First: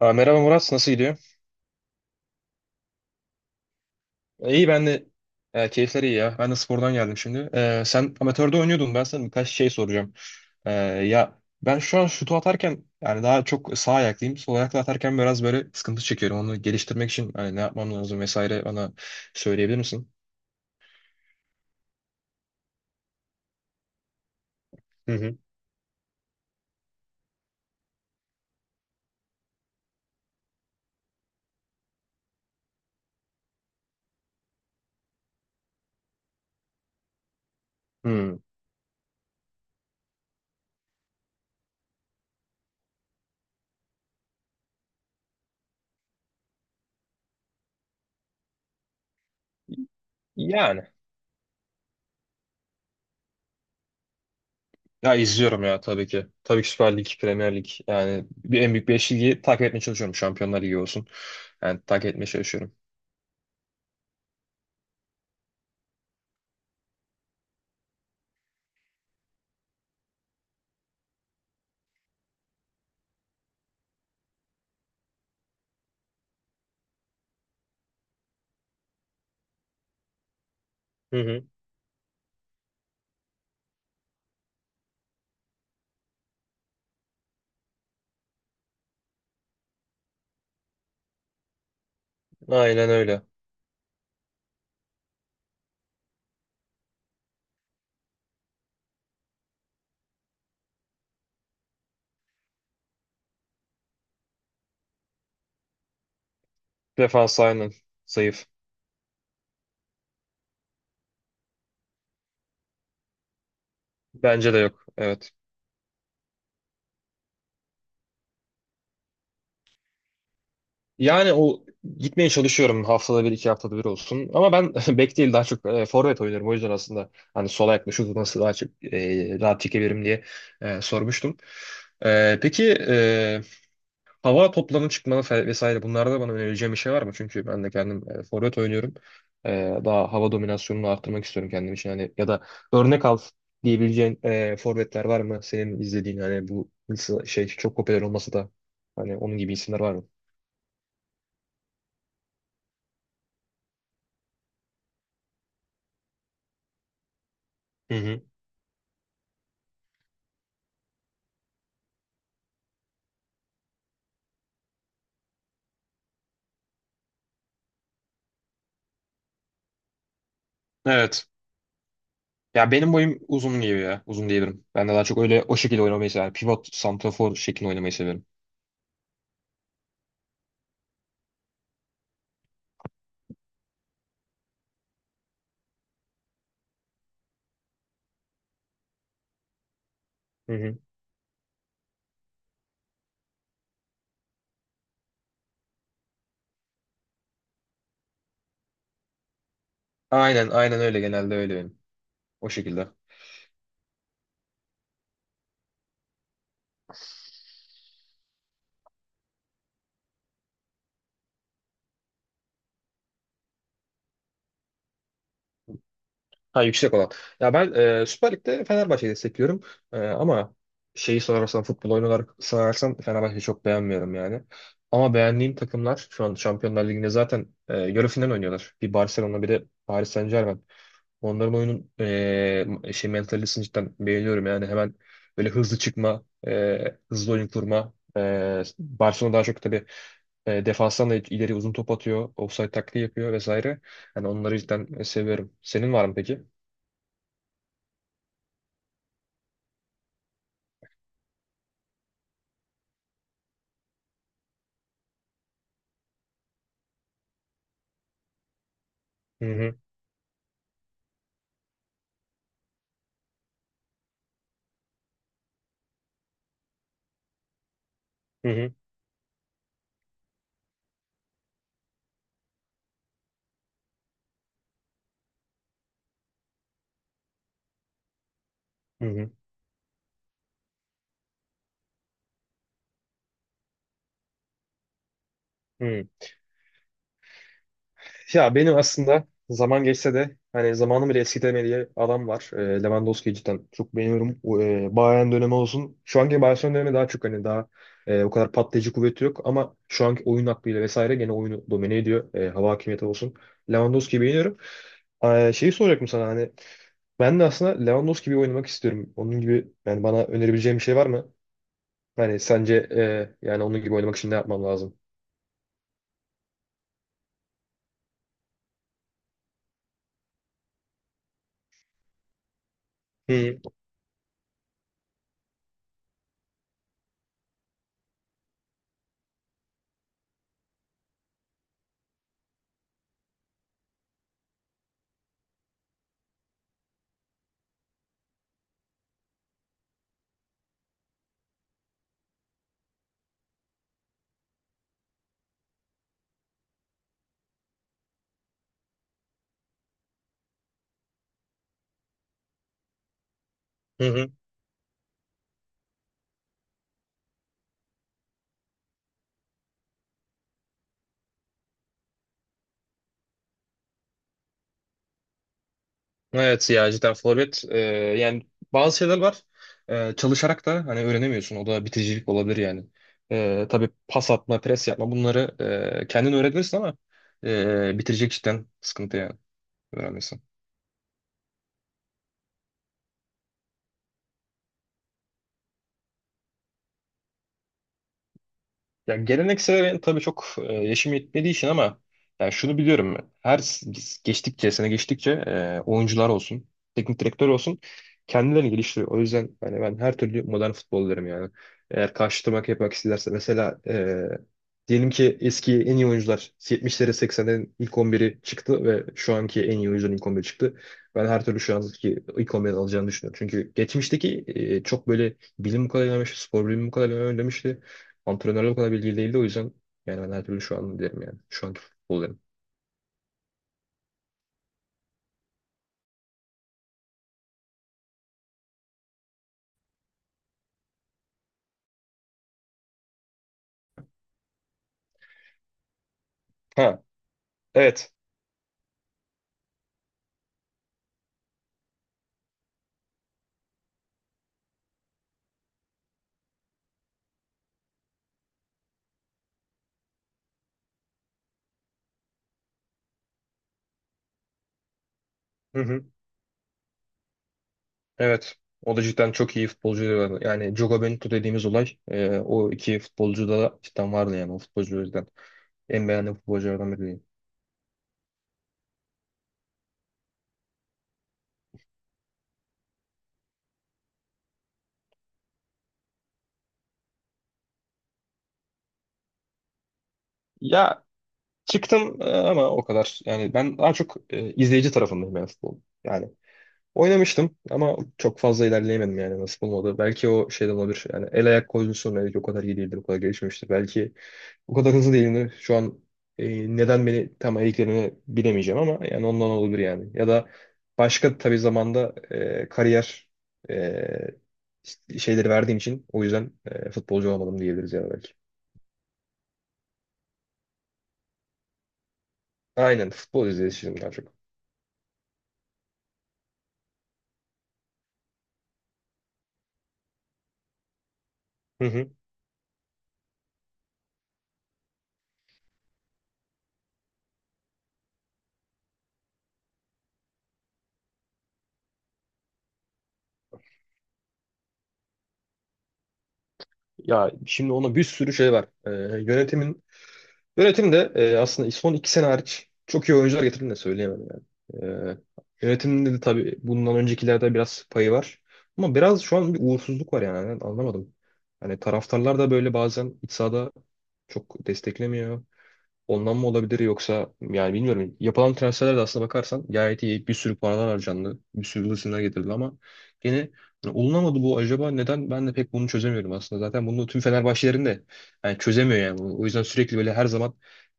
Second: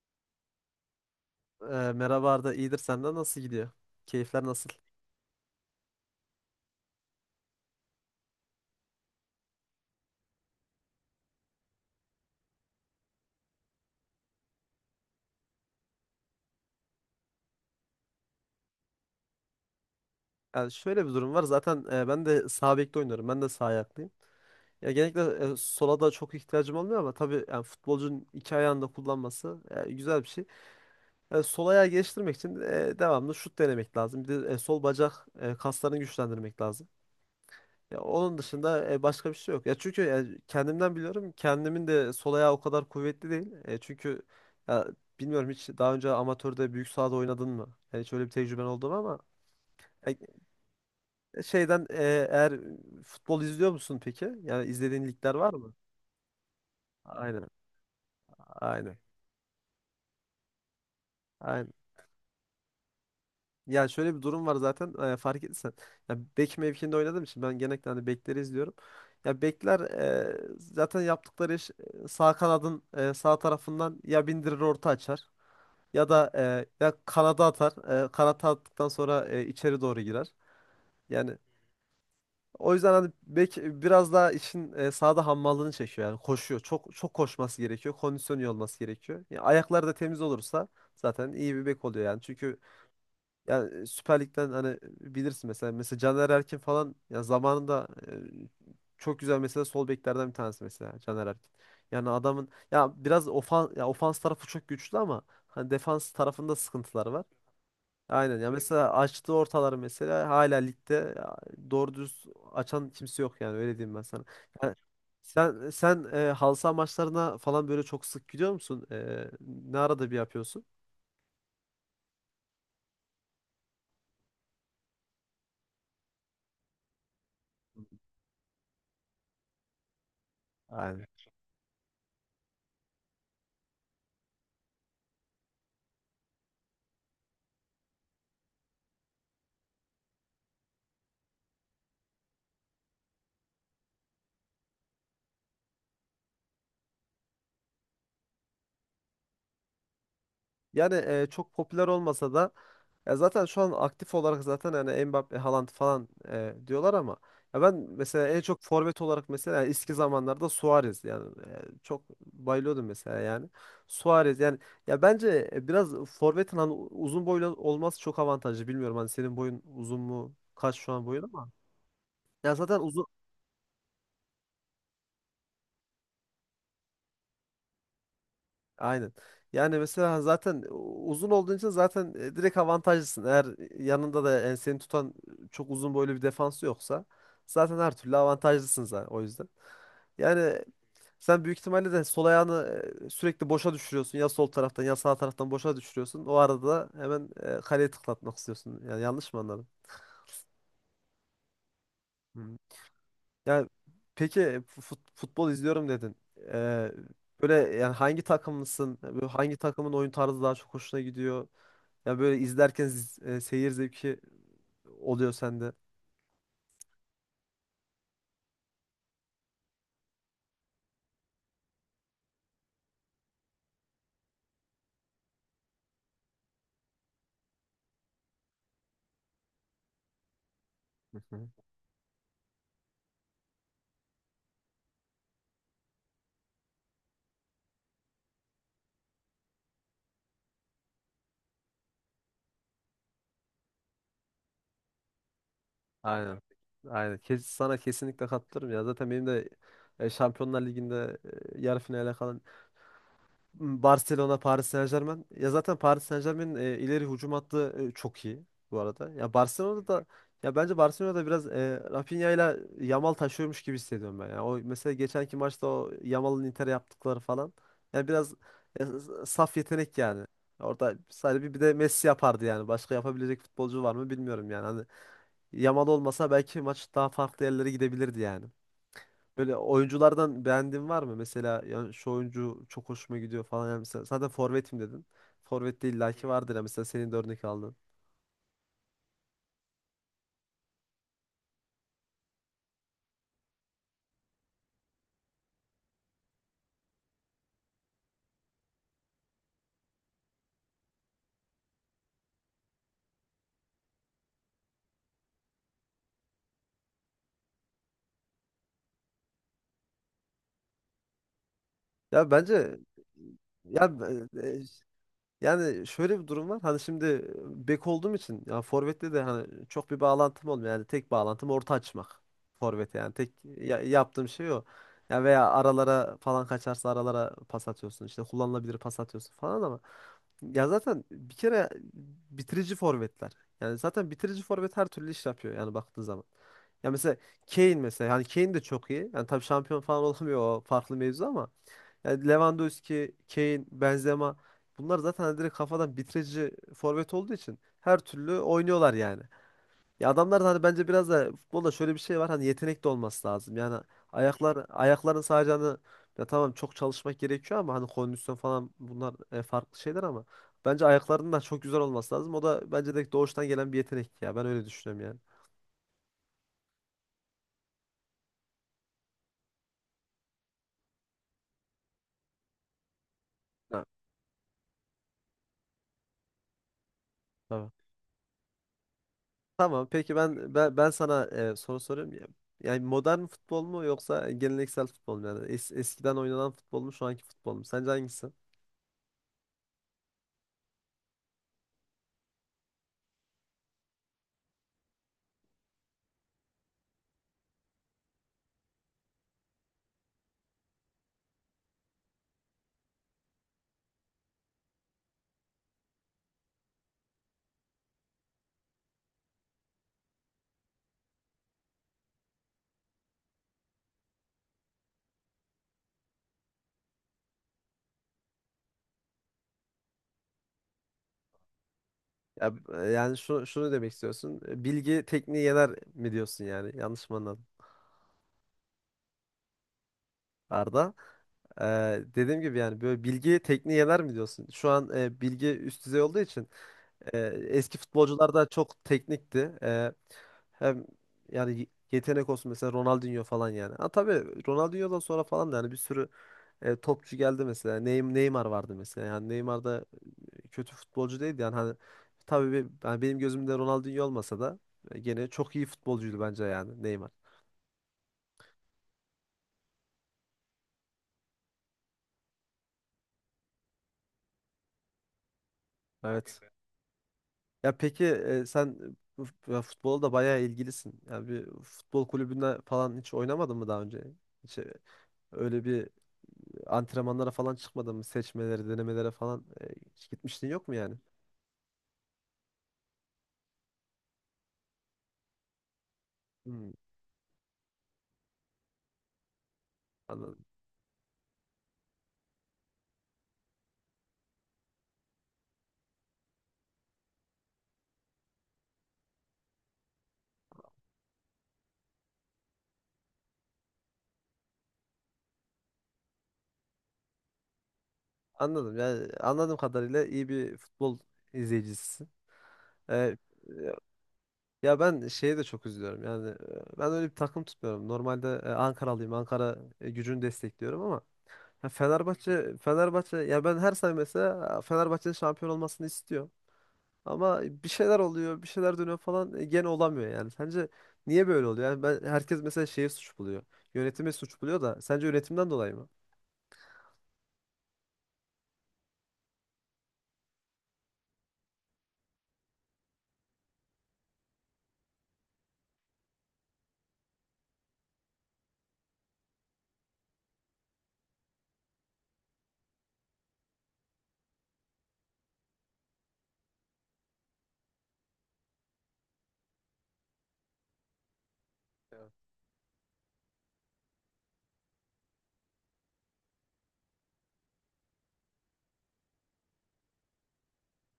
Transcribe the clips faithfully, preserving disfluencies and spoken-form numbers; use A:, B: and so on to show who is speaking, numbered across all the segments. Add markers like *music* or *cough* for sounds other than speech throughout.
A: Aa, merhaba Murat, nasıl gidiyor?
B: Ee, merhaba Arda, iyidir senden nasıl gidiyor? Keyifler
A: E, İyi
B: nasıl?
A: ben de e, keyifler iyi ya. Ben de spordan geldim şimdi. E, sen amatörde oynuyordun. Ben sana birkaç şey soracağım. E, ya ben şu an şutu atarken yani daha çok sağ ayaklıyım. Sol ayakla atarken biraz böyle sıkıntı çekiyorum. Onu geliştirmek için hani ne yapmam lazım vesaire bana söyleyebilir misin?
B: Yani şöyle bir durum var. Zaten e, ben de sağ bekte oynuyorum. Ben de sağ ayaklıyım. Ya
A: Hı hı.
B: genellikle e, sola da çok ihtiyacım olmuyor ama tabii yani futbolcunun iki ayağını da kullanması e, güzel bir şey. E, sol ayağı geliştirmek için e, devamlı şut denemek lazım. Bir de e, sol bacak e, kaslarını güçlendirmek lazım. Ya
A: Hmm.
B: onun dışında e, başka bir şey yok. Ya çünkü ya kendimden biliyorum. Kendimin de sol ayağı o kadar kuvvetli değil. E, çünkü ya Bilmiyorum, hiç daha önce amatörde büyük sahada oynadın mı? Yani şöyle bir tecrüben oldu mu ama e,
A: Yani.
B: şeyden e, eğer futbol izliyor musun peki? Yani izlediğin
A: Ya
B: ligler var
A: izliyorum
B: mı?
A: ya tabii ki. Tabii ki Süper Lig,
B: Aynen.
A: Premier Lig. Yani bir, en büyük
B: Aynen.
A: beş ligi takip etmeye çalışıyorum. Şampiyonlar Ligi olsun.
B: Aynen.
A: Yani takip etmeye çalışıyorum.
B: Ya şöyle bir durum var zaten, e, fark ettiysen. Ya bek mevkiinde oynadığım için ben genellikle hani bekleri izliyorum. Ya bekler e, zaten yaptıkları iş e, sağ kanadın e, sağ tarafından ya bindirir orta açar ya da e, ya kanada atar. E, kanata attıktan sonra e, içeri doğru girer.
A: Hı
B: Yani
A: hı.
B: o yüzden hani bek biraz daha işin e, sahada hammallığını çekiyor yani koşuyor. Çok çok koşması gerekiyor. Kondisyonu iyi olması gerekiyor. Ya ayakları da temiz olursa zaten iyi bir bek oluyor yani. Çünkü
A: Aynen öyle.
B: yani e, Süper Lig'den hani bilirsin, mesela mesela Caner Erkin falan, ya zamanında e, çok güzel mesela, sol beklerden bir tanesi mesela Caner Erkin. Yani adamın ya biraz ofans, ya ofans tarafı çok güçlü ama hani defans tarafında sıkıntılar var.
A: Defans aynen
B: Aynen,
A: zayıf.
B: ya mesela açtığı ortaları mesela hala ligde ya, doğru düz açan kimse yok yani, öyle diyeyim ben sana.
A: Bence de
B: Yani
A: yok. Evet.
B: sen sen e, halı saha maçlarına falan böyle çok sık gidiyor musun? E, ne arada bir yapıyorsun?
A: Yani o gitmeye çalışıyorum haftada bir iki haftada bir olsun. Ama ben *laughs* bek değil daha çok e, forvet oynuyorum. O yüzden aslında hani sola yaklaşıp nasıl daha çok e, rahat çekebilirim diye e,
B: Aynen.
A: sormuştum. E, peki e, Hava toplarının çıkmanı fe- vesaire bunlarda bana önereceğim bir şey var mı? Çünkü ben de kendim e, forvet oynuyorum. E, daha hava dominasyonunu arttırmak istiyorum kendim için. Hani ya da örnek al diyebileceğin e, forvetler var mı? Senin izlediğin hani bu nasıl şey çok popüler olmasa da hani onun gibi isimler var mı?
B: Yani e, çok popüler olmasa da, ya zaten şu an aktif olarak zaten yani Mbappe, Haaland falan e, diyorlar ama ya ben
A: Hı hı.
B: mesela en çok forvet olarak mesela, yani eski zamanlarda Suarez yani, e, çok bayılıyordum mesela yani. Suarez yani, ya bence biraz forvetin hani uzun boylu olması çok avantajlı. Bilmiyorum hani, senin boyun uzun mu? Kaç şu an boyun
A: Evet.
B: ama, ya
A: Ya
B: zaten
A: benim
B: uzun.
A: boyum uzun gibi ya. Uzun diyebilirim. Ben de daha çok öyle o şekilde oynamayı severim. Pivot, santrafor şeklinde oynamayı severim.
B: Aynen. Yani mesela zaten uzun olduğun için zaten e, direkt avantajlısın. Eğer yanında da enseni tutan çok uzun boylu bir defans yoksa zaten her türlü avantajlısın zaten, o yüzden.
A: Hı
B: Yani
A: hı.
B: sen büyük ihtimalle de sol ayağını e, sürekli boşa düşürüyorsun. Ya sol taraftan ya sağ taraftan boşa düşürüyorsun. O arada da hemen e, kaleye tıklatmak istiyorsun. Yani yanlış mı anladım?
A: Aynen, aynen öyle genelde öyle benim. O
B: Hı.
A: şekilde.
B: Yani peki, fut- futbol izliyorum dedin. Ee, Böyle yani, hangi takımlısın? Böyle hangi takımın oyun tarzı daha çok hoşuna gidiyor? Ya böyle izlerken z- e, seyir zevki oluyor sende.
A: Ha yüksek olan. Ya ben e, Süper Lig'de Fenerbahçe'yi destekliyorum. E, ama şeyi sorarsan futbol oyunu olarak sorarsan Fenerbahçe'yi çok beğenmiyorum yani. Ama beğendiğim takımlar şu an Şampiyonlar Ligi'nde zaten e, yarı final oynuyorlar. Bir Barcelona bir de Paris Saint-Germain.
B: Hı hı.
A: Onların oyunun e, şey mentalitesini cidden beğeniyorum yani hemen böyle hızlı çıkma, e, hızlı oyun kurma. E, Barcelona daha çok tabii e, defanstan da ileri uzun top atıyor, offside taktiği yapıyor vesaire. Yani onları cidden seviyorum. Senin var mı
B: Aynen.
A: peki?
B: Aynen. Kes, sana kesinlikle katılırım ya. Zaten benim de e, Şampiyonlar Ligi'nde e, yarı finale kalan Barcelona, Paris Saint-Germain. Ya zaten Paris Saint-Germain'in e, ileri hücum hattı e, çok iyi bu arada. Ya
A: Hı hı,
B: Barcelona'da da, ya bence Barcelona'da biraz e, Rafinha ile Yamal taşıyormuş gibi hissediyorum ben. Yani o mesela geçenki maçta o Yamal'ın Inter'e yaptıkları falan. Yani biraz
A: hı hı,
B: e, saf yetenek yani. Orada sadece bir, bir de Messi yapardı yani. Başka yapabilecek futbolcu var mı, bilmiyorum yani. Hani Yamal olmasa belki maç daha farklı yerlere gidebilirdi yani.
A: hı hı,
B: Böyle oyunculardan beğendiğin var mı? Mesela yani şu oyuncu çok hoşuma gidiyor falan. Yani mesela zaten forvetim dedin. Forvette
A: hı.
B: illaki vardır ya, mesela senin de örnek aldın.
A: Ya benim aslında zaman geçse de hani zamanı bile eskitemediği diye adam var. E, Lewandowski'yi cidden çok beğeniyorum. O, E, Bayern dönemi olsun. Şu anki Barcelona dönemi daha çok hani daha e, o kadar patlayıcı kuvveti yok ama şu anki oyun aklıyla vesaire gene oyunu domine ediyor. E, hava hakimiyeti olsun. Lewandowski'yi beğeniyorum. E, şeyi soracaktım sana hani ben de aslında Lewandowski gibi oynamak istiyorum. Onun gibi yani bana önerebileceğin bir şey var mı?
B: Ya
A: Hani sence
B: bence
A: e, yani onun
B: ya,
A: gibi oynamak için ne
B: e, e,
A: yapmam lazım?
B: yani şöyle bir durum var. Hani şimdi e, bek olduğum için, ya forvette de hani çok bir bağlantım olmuyor. Yani tek bağlantım orta açmak. Forvete yani tek
A: Hı hı,
B: ya- yaptığım şey o. Ya veya aralara falan kaçarsa aralara pas atıyorsun. İşte kullanılabilir pas atıyorsun falan ama, ya zaten bir kere bitirici forvetler. Yani zaten bitirici forvet her türlü iş yapıyor yani, baktığın zaman. Ya mesela Kane mesela, yani Kane de çok iyi. Yani tabii şampiyon falan *laughs* olamıyor, o farklı mevzu ama yani Lewandowski, Kane, Benzema, bunlar zaten hani direkt kafadan bitirici forvet olduğu için her türlü oynuyorlar yani. Ya adamlar da hani, bence biraz da futbolda şöyle bir şey var, hani yetenek de olması lazım. Yani
A: hı hı.
B: ayaklar ayakların sadece hani, ya tamam çok çalışmak gerekiyor ama hani kondisyon falan bunlar e, farklı şeyler ama bence ayaklarının da çok güzel olması lazım. O da bence de doğuştan gelen bir yetenek ya. Ben öyle düşünüyorum yani.
A: Evet ya cidden forvet e, yani bazı şeyler var. E, çalışarak da hani öğrenemiyorsun o da biticilik olabilir yani e,
B: Ha,
A: tabii pas atma pres yapma bunları e, kendin öğrenirsin ama
B: tabii.
A: e, bitirecek cidden sıkıntı yani
B: Tamam peki,
A: öğrenmesi.
B: ben ben, ben sana e, soru soruyorum. Ya- Yani modern futbol mu yoksa geleneksel futbol mu, yani Es- eskiden oynanan futbol mu, şu anki futbol mu? Sence hangisi?
A: Ya geleneksel ben tabii çok e, yaşım yetmediği için ama yani şunu biliyorum ben. Her s- geçtikçe, sene geçtikçe e, oyuncular olsun, teknik direktör olsun kendilerini geliştiriyor. O yüzden yani ben her türlü modern futbol derim yani. Eğer karşılamak yapmak isterse mesela e, diyelim ki eski en iyi oyuncular yetmişlere seksenlerin ilk on biri çıktı ve şu anki en iyi oyuncuların ilk on biri çıktı. Ben her türlü şu anki ilk on biri alacağını düşünüyorum. Çünkü geçmişteki e, çok böyle bilim bu kadar ilerlemiş, spor bilimi bu kadar ilerlemişti. Antrenörler o kadar bilgili değildi o yüzden yani ben her türlü şu an derim yani. Şu anki futbol derim.
B: Ya, e, yani şunu, şunu demek istiyorsun. E, bilgi tekniği yener mi diyorsun yani? Yanlış mı anladım Arda? Ee, Dediğim gibi yani, böyle bilgi tekniği yener mi diyorsun? Şu an e, bilgi üst düzey olduğu için
A: Ha
B: e, eski
A: evet.
B: futbolcular da çok teknikti. E, hem yani yetenek olsun, mesela Ronaldinho falan yani. Ha tabii, Ronaldinho'dan sonra falan da yani bir sürü e, topçu geldi mesela. Ney- Neymar vardı mesela. Yani Neymar da e, kötü futbolcu değildi yani hani, tabii be- yani benim gözümde Ronaldinho olmasa da e, gene çok iyi
A: Hı hı.
B: futbolcuydu bence yani, Neymar.
A: Evet. O da cidden çok iyi futbolcuydu. Yani Yani Jogo Bonito dediğimiz olay e, o iki futbolcuda da cidden vardı yani o futbolcu en beğendiğim
B: Evet.
A: futbolculardan biri diyeyim.
B: Ya peki e, sen bu f- ya futbola da bayağı ilgilisin. Yani bir futbol kulübünde falan hiç oynamadın mı daha önce? Hiç e, öyle bir antrenmanlara falan çıkmadın mı? Seçmelere, denemelere falan e, hiç gitmiştin, yok mu yani?
A: Ya çıktım e, ama o kadar. Yani ben daha çok e, izleyici tarafındayım yani futbol. Yani
B: Hmm,
A: oynamıştım ama çok fazla ilerleyemedim yani nasıl olmadı. Belki
B: anladım.
A: o şeyden olabilir. Yani el ayak koordinasyonu belki o kadar iyi değildir, o kadar gelişmemiştir. Belki o kadar hızlı değilim. Şu an e, neden beni tam eliklerini bilemeyeceğim ama yani ondan olabilir yani. Ya da başka tabii zamanda e, kariyer e, işte şeyleri verdiğim için o yüzden e, futbolcu olamadım diyebiliriz ya da belki.
B: Anladım. Yani anladığım kadarıyla iyi bir futbol izleyicisisin.
A: Aynen
B: E,
A: futbol izleyicisiyim daha çok.
B: ya ben şeye de çok üzülüyorum. Yani e, ben öyle bir takım tutmuyorum. Normalde e, Ankaralıyım. Ankara e, gücünü destekliyorum ama ya
A: Hı hı.
B: Fenerbahçe Fenerbahçe ya, ben her sene mesela e, Fenerbahçe'nin şampiyon olmasını istiyorum. Ama bir şeyler oluyor, bir şeyler dönüyor falan, e, gene olamıyor yani. Sence niye böyle oluyor? Yani ben, herkes mesela şeye suç buluyor. Yönetimi suç buluyor, da sence yönetimden dolayı mı?
A: Ya şimdi ona bir sürü şey var. E, yönetimin Yönetimde e, aslında son iki sene hariç çok iyi oyuncular getirdiğini de söyleyemem yani. E, yönetimde de tabii bundan öncekilerde biraz payı var. Ama biraz şu an bir uğursuzluk var yani. Ben anlamadım. Hani taraftarlar da böyle bazen iç sahada çok desteklemiyor. Ondan mı olabilir yoksa yani bilmiyorum. Yapılan transferler de aslına bakarsan gayet iyi. Bir sürü paralar harcandı. Bir sürü yıldız isimler getirildi ama yine hani olunamadı bu acaba neden ben de pek bunu çözemiyorum aslında. Zaten bunu tüm Fenerbahçelerin de yani çözemiyor yani bunu. O yüzden sürekli böyle her zaman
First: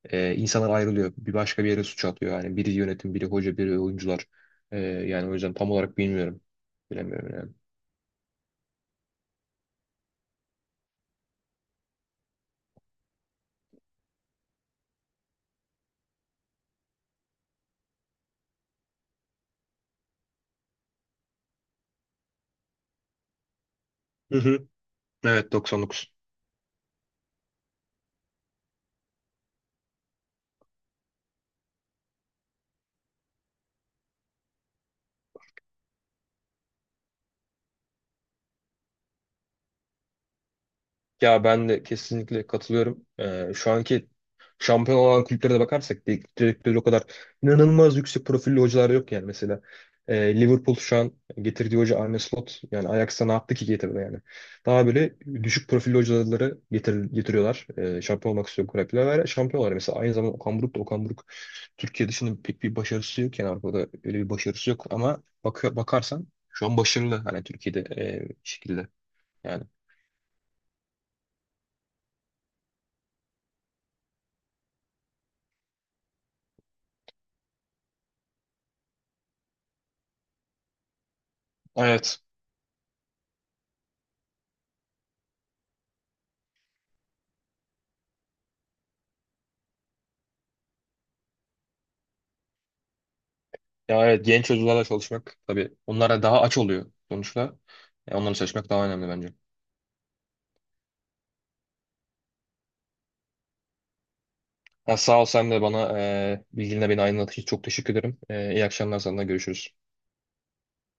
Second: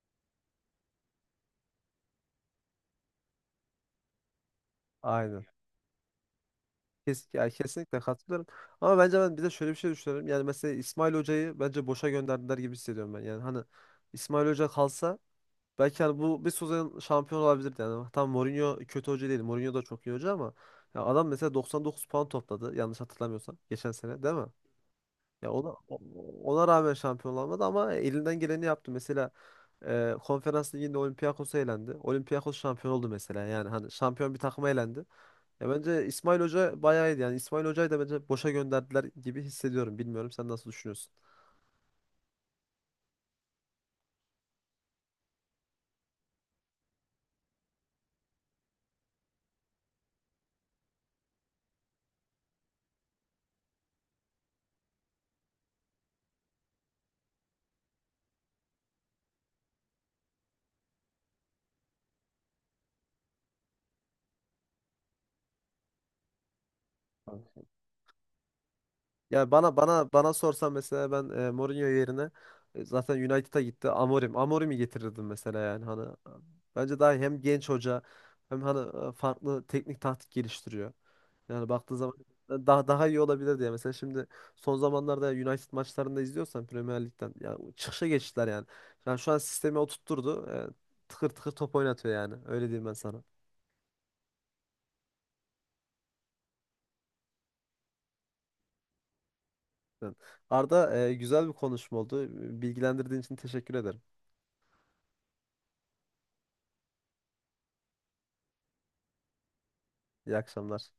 A: e, insanlar ayrılıyor. Bir başka bir yere suç atıyor. Yani biri yönetim, biri hoca, biri oyuncular. E, yani o
B: Aynen.
A: yüzden tam olarak bilmiyorum.
B: Kes,
A: Bilemiyorum
B: ya
A: yani.
B: kesinlikle katılıyorum. Ama bence ben bir de şöyle bir şey düşünüyorum. Yani mesela İsmail Hoca'yı bence boşa gönderdiler gibi hissediyorum ben. Yani hani İsmail Hoca kalsa belki hani bu, bir sezon şampiyon olabilirdi. Yani tam Mourinho kötü hoca değil. Mourinho da çok iyi hoca ama ya adam mesela doksan dokuz puan topladı, yanlış hatırlamıyorsam geçen sene değil
A: Hı
B: mi?
A: hı.
B: Ya
A: Evet
B: ona, o-
A: doksan dokuz.
B: ona rağmen şampiyon olamadı ama elinden geleni yaptı. Mesela e, Konferans Ligi'nde Olympiakos elendi. Olympiakos şampiyon oldu mesela. Yani hani şampiyon bir takıma elendi. Ya bence İsmail Hoca bayağı iyiydi. Yani İsmail Hoca'yı da bence boşa gönderdiler gibi hissediyorum. Bilmiyorum sen nasıl düşünüyorsun?
A: Ya ben de kesinlikle katılıyorum. Ee, şu anki şampiyon olan kulüplere de bakarsak teknik direktörü o kadar inanılmaz yüksek profilli hocalar yok yani mesela. Ee, Liverpool şu an getirdiği hoca Arne Slot yani Ajax'a ne yaptı ki getirdi yani. Daha böyle düşük profilli hocaları getir, getiriyorlar. Ee, şampiyon olmak istiyor kulüpler ve şampiyonlar. Mesela aynı zamanda Okan Buruk da Okan Buruk Türkiye dışında pek bir başarısı yok yani Avrupa'da öyle bir başarısı yok ama bakıyor, bakarsan şu an başarılı hani Türkiye'de e, bir şekilde
B: Yani
A: yani.
B: bana bana bana sorsan mesela, ben e, Mourinho yerine e, zaten United'a gitti, Amorim. Amorim'i getirirdim mesela, yani hani e, bence daha iyi. Hem genç hoca hem hani e, farklı teknik taktik geliştiriyor. Yani baktığı zaman
A: Evet.
B: e, daha daha iyi olabilir diye. Mesela şimdi son zamanlarda United maçlarında izliyorsan, Premier Lig'den ya çıkışa geçtiler yani. Yani şu an sistemi oturtturdu. E, tıkır tıkır top oynatıyor yani. Öyle diyeyim ben sana.
A: Ya evet genç çocuklarla çalışmak tabii onlara daha aç oluyor sonuçta. E, onlarla çalışmak daha önemli bence.
B: Yani Arda, e, güzel bir konuşma oldu. Bilgilendirdiğin için teşekkür ederim.
A: Ha, sağ ol sen de bana e, bilginle beni aydınlattığın için çok teşekkür ederim. E, iyi akşamlar sana görüşürüz.
B: İyi akşamlar.